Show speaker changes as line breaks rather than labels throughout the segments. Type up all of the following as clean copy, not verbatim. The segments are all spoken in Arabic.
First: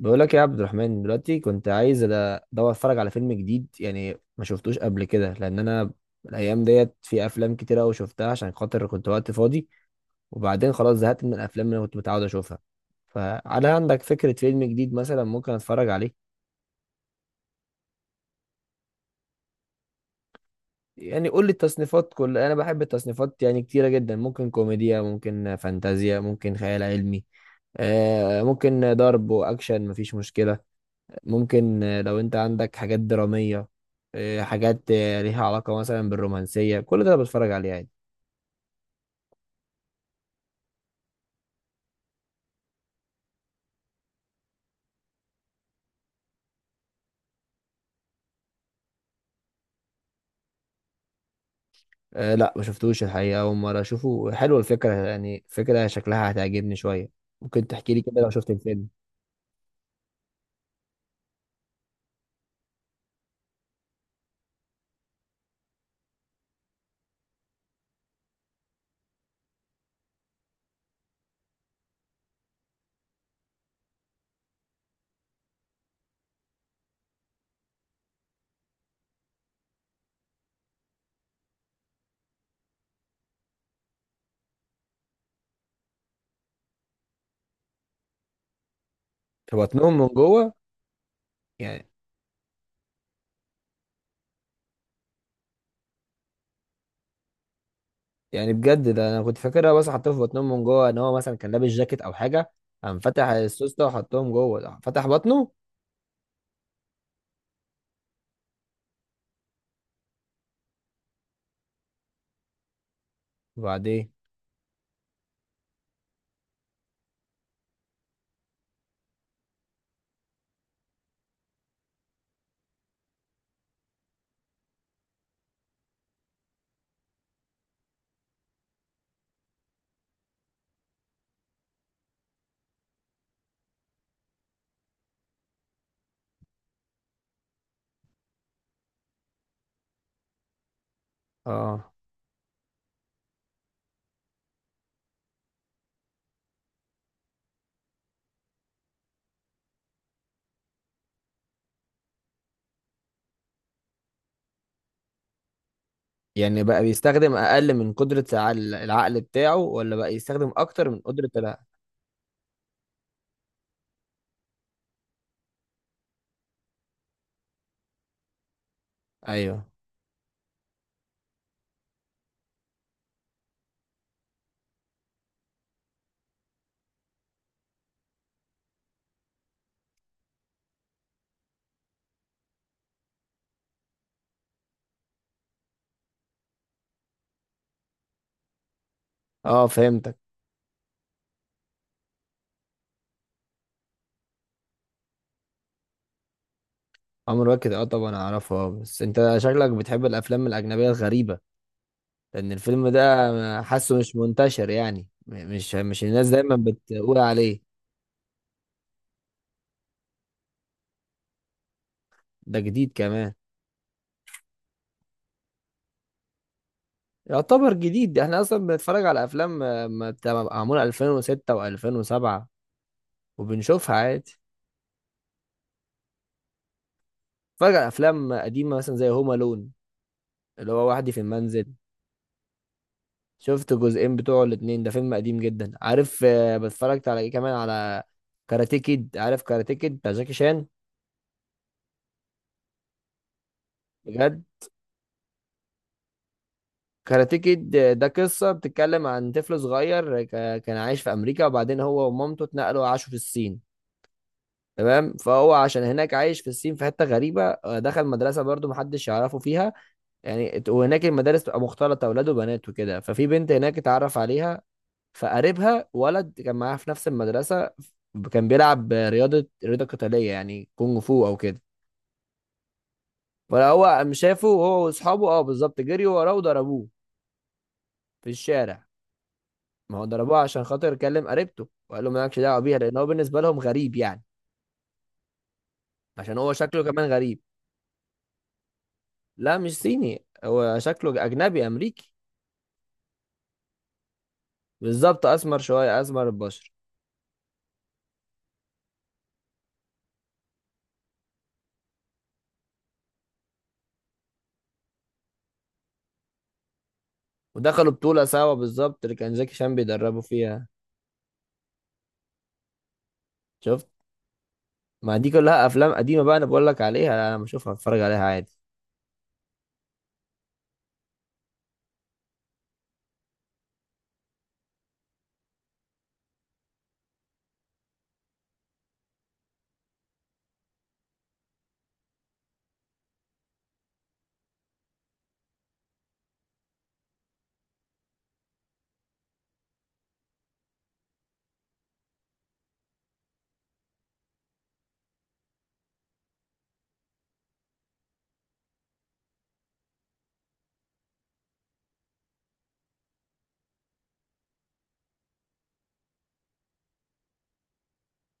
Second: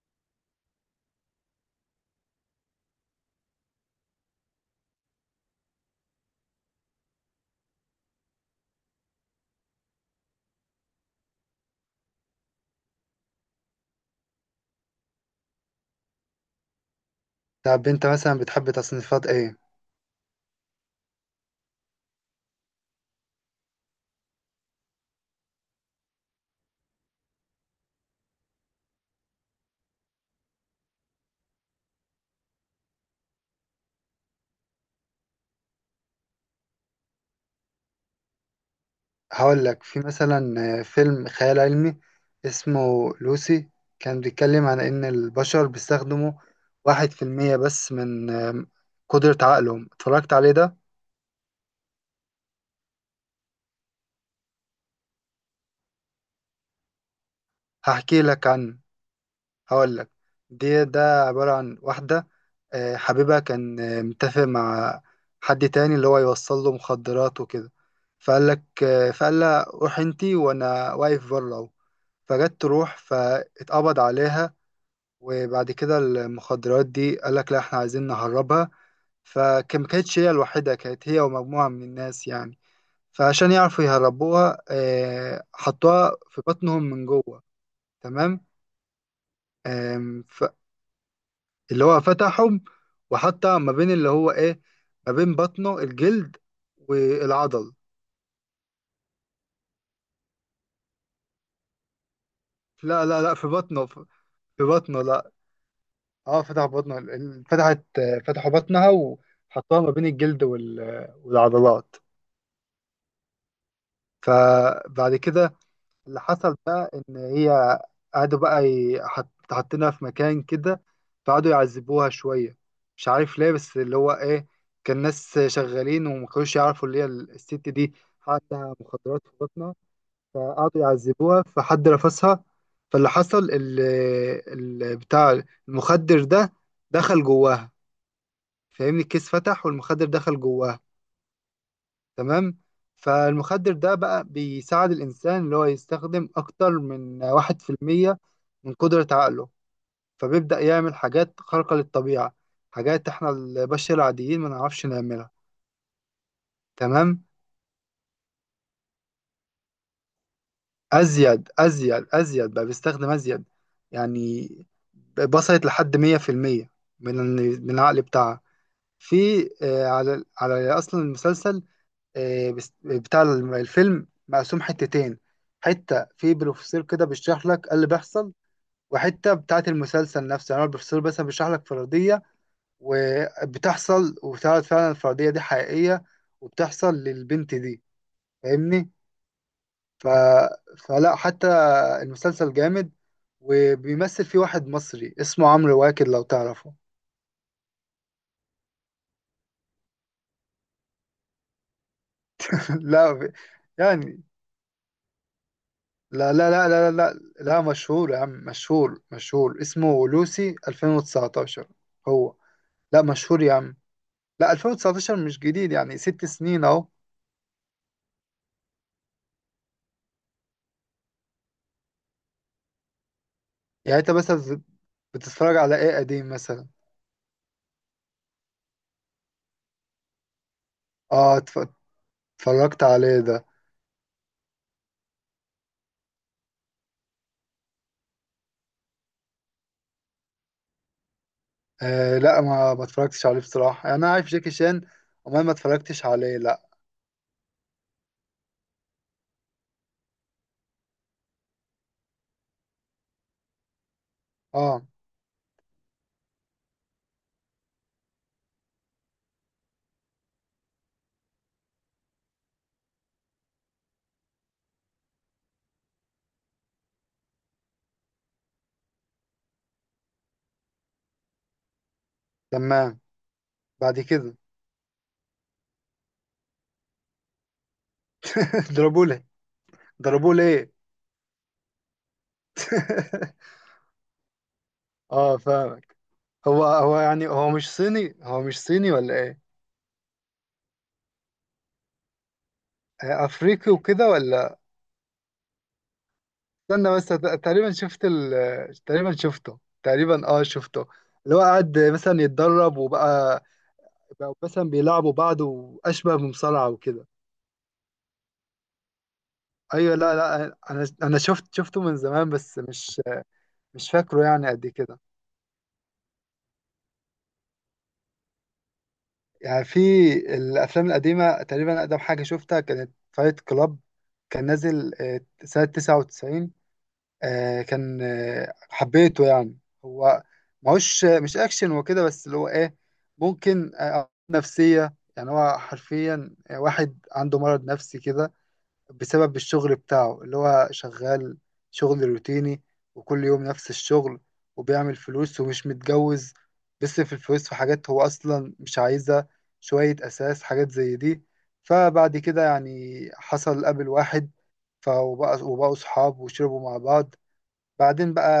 بقول لك يا عبد الرحمن، دلوقتي كنت عايز ادور اتفرج على فيلم جديد، يعني ما شفتوش قبل كده لان انا الايام ديت في افلام كتير قوي شفتها عشان خاطر كنت وقت فاضي، وبعدين خلاص زهقت من الافلام اللي انا كنت متعود اشوفها. فهل عندك فكرة فيلم جديد مثلا ممكن اتفرج عليه؟
طب انت مثلا بتحب تصنيفات ايه؟
يعني قول لي التصنيفات، كل انا بحب التصنيفات يعني كتيرة جدا، ممكن كوميديا، ممكن فانتازيا، ممكن خيال علمي. ممكن ضرب واكشن، مفيش مشكلة. ممكن، لو انت عندك حاجات درامية. حاجات ليها علاقة مثلا بالرومانسية، كل ده أنا بتفرج عليه عادي.
هقول لك في مثلا فيلم خيال علمي اسمه لوسي. كان بيتكلم عن ان البشر بيستخدموا 1% بس من قدرة عقلهم. اتفرجت عليه ده.
لا، ما شفتوش الحقيقة، أول مرة أشوفه. حلوة الفكرة، يعني فكرة شكلها هتعجبني شوية. ممكن تحكي لي كده
هحكي
لو
لك
شفت
عنه.
الفيلم؟
هقول لك. ده عبارة عن واحدة حبيبها كان متفق مع حد تاني، اللي هو يوصل له مخدرات وكده. فقال لك فقال لها روح انتي، وانا واقف بره اهو. فجت تروح فاتقبض عليها. وبعد كده المخدرات دي قال لك لا احنا عايزين نهربها. فما كانتش هي الوحيدة، كانت هي ومجموعة من الناس يعني. فعشان يعرفوا يهربوها حطوها في بطنهم من جوه. تمام.
في بطنهم
آم،
من
ف-
جوه
اللي
يعني؟
هو فتحهم وحطها ما بين اللي هو ايه، ما بين بطنه الجلد والعضل.
يعني بجد ده أنا كنت فاكرها، بس حطيته في بطنهم من جوه إن هو مثلا كان لابس جاكيت أو حاجة. قام
لا لا
فتح
لا، في
السوس ده
بطنه، في
وحطهم جوه؟
في
ده
بطنه.
فتح
لا
بطنه؟
اه فتح بطنه. ال- ال- فتحت آه، فتحوا بطنها وحطوها ما بين الجلد والعضلات.
وبعدين؟
فبعد كده اللي حصل بقى ان هي قعدوا بقى حاطينها في مكان كده. فقعدوا يعذبوها شويه، مش عارف ليه، بس اللي هو ايه، كان ناس شغالين وما كانوش يعرفوا اللي هي الست دي عندها مخدرات في بطنها. فقعدوا يعذبوها، فحد رفسها. فاللي حصل بتاع المخدر ده دخل جواها، فاهمني، الكيس فتح والمخدر دخل جواها.
اه.
تمام. فالمخدر ده بقى بيساعد الإنسان اللي هو يستخدم أكتر من 1% من قدرة عقله. فبيبدأ يعمل حاجات خارقة للطبيعة، حاجات إحنا البشر العاديين ما نعرفش نعملها.
يعني بقى
تمام.
بيستخدم أقل من قدرة العقل بتاعه، ولا بقى يستخدم أكتر من قدرة؟
أزيد أزيد أزيد، بقى بيستخدم أزيد يعني. وصلت لحد 100% من العقل بتاعها. في
ايوه.
على أصلا المسلسل. بتاع الفيلم مقسوم حتتين. حتة في بروفيسور كده بيشرح لك إيه اللي بيحصل، وحتة بتاعة المسلسل نفسه. يعني هو البروفيسور بس بيشرح لك فرضية، وبتحصل وبتعرض فعلا الفرضية دي حقيقية، وبتحصل للبنت دي، فاهمني.
اه،
ف...
فهمتك.
فلا حتى، المسلسل جامد. وبيمثل فيه واحد مصري اسمه عمرو واكد، لو تعرفه.
عمرو واكد، اه طبعا اعرفه. اه، بس انت شكلك بتحب الافلام الاجنبيه الغريبه، لان الفيلم
لا
ده حاسه مش
يعني،
منتشر، يعني مش الناس
لا لا
دايما
لا لا لا
بتقول
لا
عليه.
لا، مشهور يا عم، مشهور مشهور، اسمه لوسي 2019. هو.
ده جديد
لا
كمان؟
مشهور يا عم. لا 2019 مش جديد، يعني 6 سنين اهو.
يعتبر جديد، ده احنا اصلا بنتفرج على افلام ما بتبقى معموله 2006 و2007 وبنشوفها
يعني انت
عادي.
مثلا بتتفرج على ايه قديم مثلا؟
بنتفرج على افلام قديمه مثلا زي هوم الون، اللي هو وحدي في
اه
المنزل.
اتفرجت عليه ده.
شفت جزئين بتوعه الاتنين، ده فيلم قديم جدا. عارف، بتفرجت على ايه كمان، على كاراتيه كيد. عارف كاراتيه كيد بتاع جاكي شان؟
آه لا ما اتفرجتش عليه بصراحة، يعني انا عارف
بجد؟
جاكي شان وما ما اتفرجتش عليه، لا.
كاراتيه كيد ده قصة بتتكلم عن طفل صغير، كان عايش في أمريكا وبعدين هو ومامته اتنقلوا وعاشوا في الصين.
اه.
تمام، فهو عشان هناك عايش في الصين في حتة غريبة، دخل مدرسة برضو محدش يعرفه فيها. يعني وهناك المدارس تبقى مختلطة أولاد وبنات وكده، ففي بنت هناك اتعرف عليها. فقريبها ولد كان معاها في نفس المدرسة، كان بيلعب رياضة قتالية يعني كونغ فو أو كده.
تمام.
فهو
بعد
قام
كده
شافه هو وأصحابه. بالظبط، جريوا وراه وضربوه في الشارع.
ضربوه ليه؟
ما هو
ضربوه
ضربوه عشان
ليه؟
خاطر كلم قريبته، وقال له مالكش دعوة بيها، لأن هو بالنسبة لهم غريب يعني.
اه فاهمك.
عشان هو
هو
شكله
هو
كمان
يعني
غريب.
هو مش صيني، هو مش صيني ولا إيه؟
لا، مش صيني، هو شكله أجنبي أمريكي.
افريقي وكده ولا؟
بالظبط، أسمر شوية، أسمر البشر.
استنى بس، ت- تقريبا شفت ال... تقريبا شفته تقريبا اه شفته. اللي هو قعد مثلا يتدرب، وبقى مثلا بيلعبوا بعض واشبه بمصارعة وكده.
ودخلوا بطولة سوا، بالظبط اللي كان جاكي شان
ايوه لا
بيدربه
لا،
فيها.
انا شفته من زمان، بس مش
شفت؟
مش فاكره يعني قد كده.
ما دي كلها أفلام قديمة بقى أنا بقول لك عليها. لا أنا بشوفها، بتفرج عليها عادي.
يعني في الافلام القديمة، تقريبا اقدم حاجة شفتها كانت فايت كلاب. كان نازل سنة 99. كان حبيته يعني. هو ماهوش مش اكشن وكده، بس اللي هو ايه، ممكن نفسية. يعني هو حرفيا واحد عنده مرض نفسي كده، بسبب الشغل بتاعه اللي هو شغال. شغل روتيني، وكل يوم نفس الشغل. وبيعمل فلوس ومش متجوز. بيصرف الفلوس في حاجات هو أصلا مش عايزها، شوية أساس حاجات زي دي. فبعد كده يعني حصل قابل واحد. فبقى، وبقوا صحاب وشربوا مع بعض. بعدين بقى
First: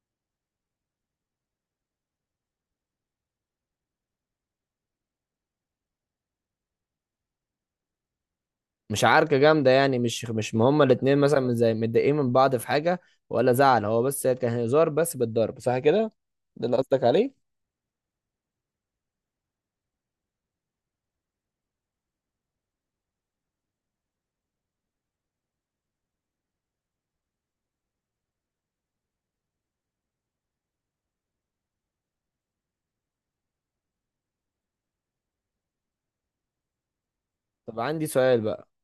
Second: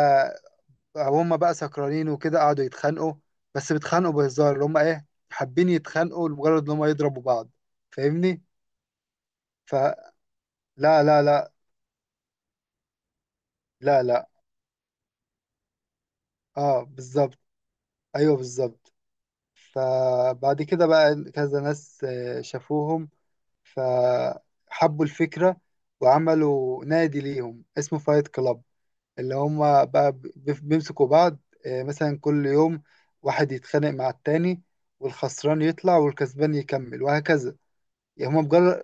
هم بقى سكرانين وكده، قعدوا يتخانقوا. بس بيتخانقوا بهزار، اللي هم ايه، حابين يتخانقوا لمجرد ان هم يضربوا بعض، فاهمني؟
مش عركة جامدة يعني؟
فلا،
مش ما هما
لا
الاتنين
لا
مثلا
لا
من زي متضايقين من بعض في حاجة ولا زعل؟ هو
لا
بس
لا
كان هزار بس بالضرب، صح كده؟ ده اللي
اه
قصدك
بالظبط.
عليه؟
ايوه بالظبط. فبعد كده بقى كذا ناس شافوهم، فحبوا الفكرة وعملوا نادي ليهم اسمه فايت كلاب. اللي هم بقى بيمسكوا بعض مثلا كل يوم، واحد يتخانق مع التاني، والخسران يطلع والكسبان يكمل، وهكذا.
طب عندي
يعني هم
سؤال بقى.
مجرد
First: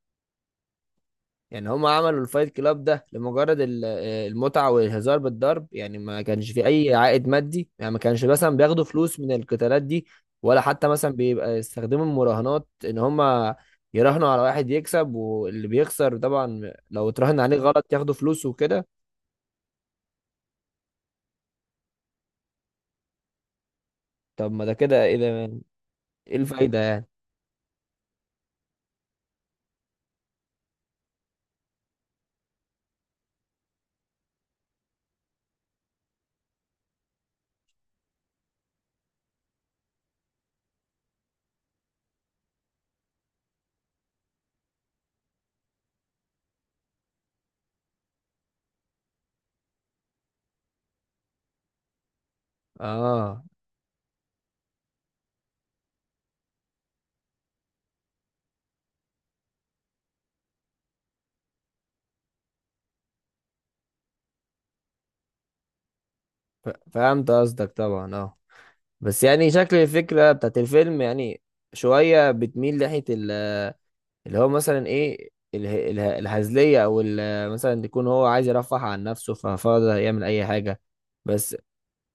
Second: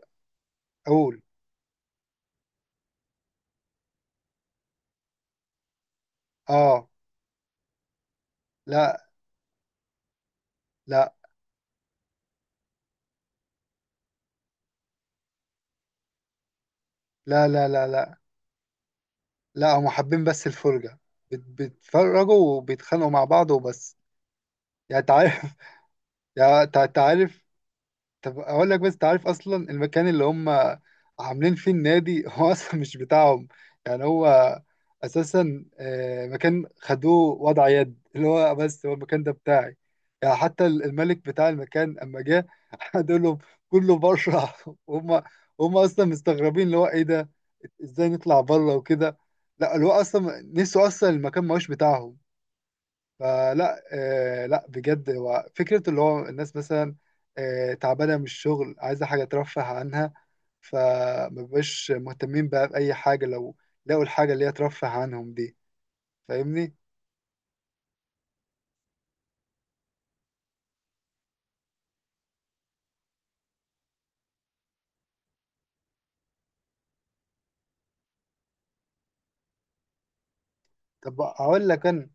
أقول
يعني هما عملوا الفايت كلاب ده لمجرد المتعة والهزار بالضرب؟ يعني ما كانش في
آه
أي عائد مادي، يعني ما كانش مثلا بياخدوا
لا
فلوس من القتالات دي؟ ولا حتى مثلا
لا
بيبقى يستخدموا المراهنات إن هما يراهنوا على واحد يكسب، واللي بيخسر طبعا لو اتراهن
لا
عليه
لا لا
غلط ياخدوا
لا
فلوس وكده؟
لا، هم حابين بس الفرجة. بيتفرجوا وبيتخانقوا مع بعض وبس.
طب ما ده
يعني
كده ايه ده؟
تعرف.
ايه
يعني
الفايدة؟
تعرف، طب اقول لك، بس انت عارف اصلا المكان اللي هم عاملين فيه النادي هو اصلا مش بتاعهم. يعني هو اساسا مكان خدوه وضع يد، اللي هو بس هو المكان ده بتاعي. يعني حتى الملك بتاع المكان اما جه قال لهم كله بره. هم اصلا مستغربين اللي هو ايه ده، ازاي نطلع بره وكده. لا اللي هو اصلا نسوا اصلا المكان ما هوش بتاعهم.
اه،
فلا، آه لا بجد، هو فكرة اللي هو الناس مثلا تعبانة من الشغل، عايزة حاجة ترفه عنها. فمبقاش مهتمين بقى بأي حاجة، لو لقوا الحاجة اللي هي ترفه عنهم دي، فاهمني؟
فهمت قصدك طبعا، اه. بس يعني شكل الفكرة بتاعت الفيلم، يعني شوية بتميل ناحية اللي هو مثلا ايه، الهزلية، او مثلا يكون هو عايز يرفه عن نفسه ففاضي يعمل اي حاجة.
طب
بس،
أقول لك أنا،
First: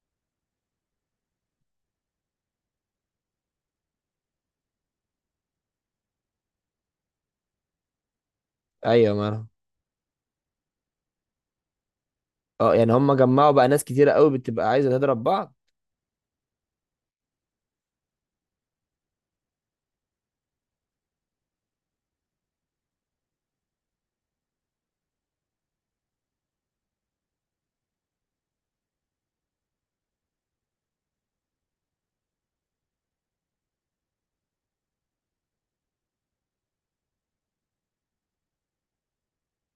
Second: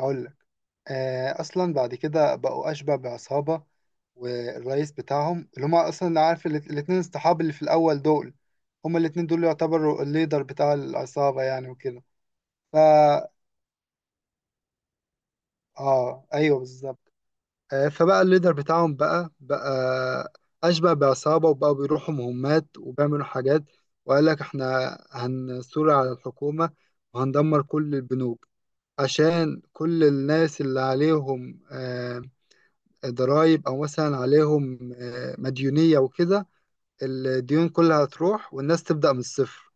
أقول لك، أصلا بعد كده بقوا أشبه بعصابة. والرئيس بتاعهم اللي هما أصلا، عارف الاتنين الصحاب اللي في الأول دول، هما
ايوه.
الاتنين دول
ما
يعتبروا الليدر بتاع العصابة يعني وكده.
اه يعني هم
فا
جمعوا بقى ناس كتيرة قوي بتبقى عايزة تضرب بعض.
آه أيوه بالظبط. فبقى الليدر بتاعهم بقى أشبه بعصابة. وبقوا بيروحوا مهمات وبيعملوا حاجات. وقال لك احنا هنثور على الحكومة وهندمر كل البنوك، عشان كل الناس اللي عليهم ضرايب أو مثلا عليهم مديونية وكده، الديون كلها هتروح والناس تبدأ من الصفر.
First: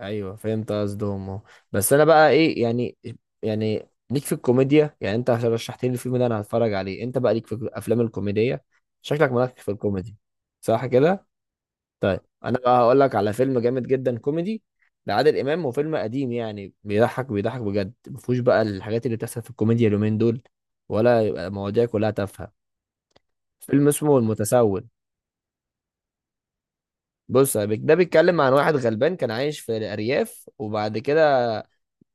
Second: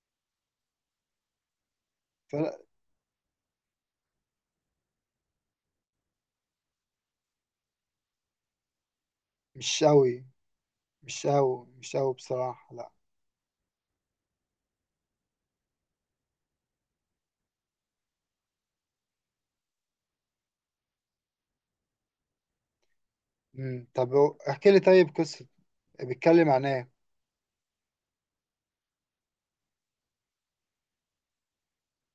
ايوه، فهمت قصدهم اهو. بس انا بقى
فلا
ايه يعني ليك في الكوميديا، يعني انت عشان رشحت لي الفيلم ده انا هتفرج عليه. انت بقى ليك في الافلام الكوميديه، شكلك مالك في
مش
الكوميدي،
أوي،
صح
مش
كده؟
أوي مش أوي
طيب، انا
بصراحة،
بقى
لا.
هقول لك على فيلم جامد جدا كوميدي لعادل امام، وفيلم قديم. يعني بيضحك بيضحك بجد، ما فيهوش بقى الحاجات اللي بتحصل في الكوميديا اليومين دول، ولا يبقى مواضيع كلها تافهه. فيلم
طب
اسمه
احكي لي
المتسول.
طيب قصة، بيتكلم عن ايه.
بص يا ده بيتكلم عن واحد غلبان كان عايش في الارياف. وبعد كده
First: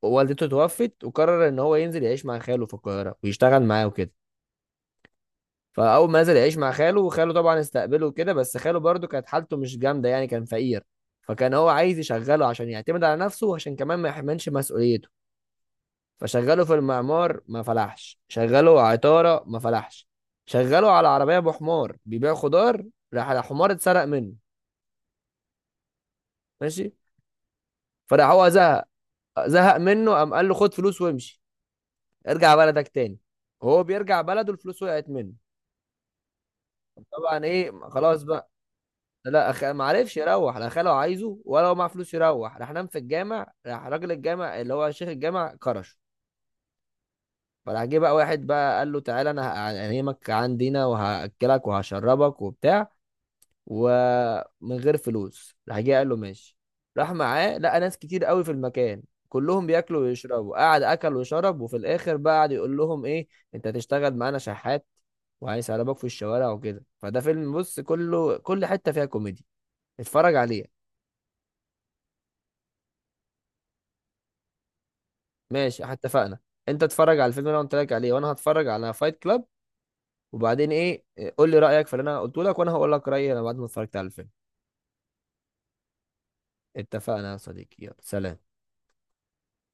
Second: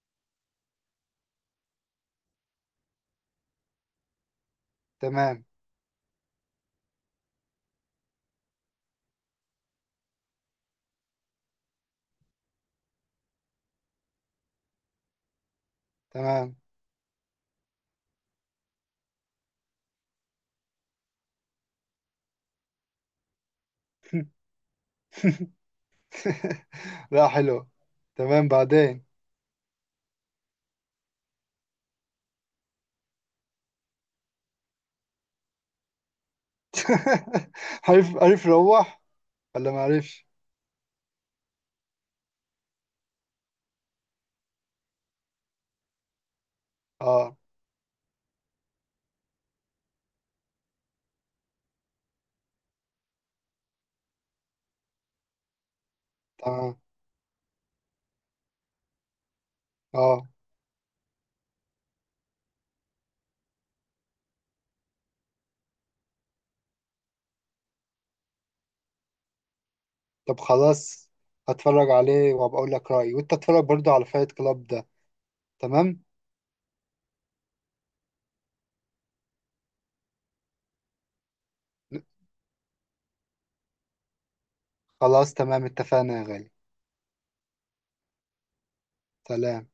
والدته توفت، وقرر ان هو ينزل يعيش مع خاله في القاهره ويشتغل معاه وكده.
تمام.
فاول ما نزل يعيش مع خاله، وخاله طبعا استقبله وكده، بس خاله برضه كانت حالته مش جامده، يعني كان فقير. فكان هو عايز يشغله عشان يعتمد على نفسه وعشان كمان ما يحملش مسؤوليته.
تمام.
فشغله في المعمار ما فلحش، شغله عطاره ما فلحش، شغله على عربيه ابو حمار بيبيع خضار. راح الحمار اتسرق منه. ماشي.
لا حلو.
فراح
تمام،
هو زهق.
بعدين.
زهق منه، قام قال له خد فلوس وامشي، ارجع بلدك تاني. وهو بيرجع بلده، الفلوس وقعت منه. طبعا ايه
عرف
خلاص
عرف
بقى.
روح
لا
ولا ما
ما عرفش
عرفش.
يروح، لا خاله عايزه ولا هو معاه فلوس يروح. راح نام في الجامع، راح راجل الجامع اللي هو شيخ الجامع كرشه.
اه.
فراح جه بقى واحد بقى قال له تعالى انا هنيمك عندنا وهاكلك وهشربك وبتاع، ومن غير فلوس. راح جه قال له ماشي.
تمام.
راح معاه، لقى ناس كتير قوي في المكان كلهم بياكلوا
اه.
ويشربوا. قعد اكل وشرب، وفي الاخر بقى قعد يقول لهم ايه، انت هتشتغل معانا شحات وهيسربك في الشوارع وكده. فده فيلم بص كله، كل حتة فيها كوميديا. اتفرج
طب
عليه.
خلاص، هتفرج عليه وهبقى اقول لك رأيي، وانت اتفرج برضو على فايت كلاب ده.
ماشي، احنا
تمام.
اتفقنا. انت اتفرج على الفيلم اللي انا قلت لك عليه وانا هتفرج على فايت كلاب. وبعدين ايه، قول لي رايك في اللي انا قلته لك وانا هقول لك رايي انا بعد ما اتفرجت على الفيلم.
خلاص تمام، اتفقنا يا غالي.
اتفقنا يا صديقي، يلا سلام.
سلام.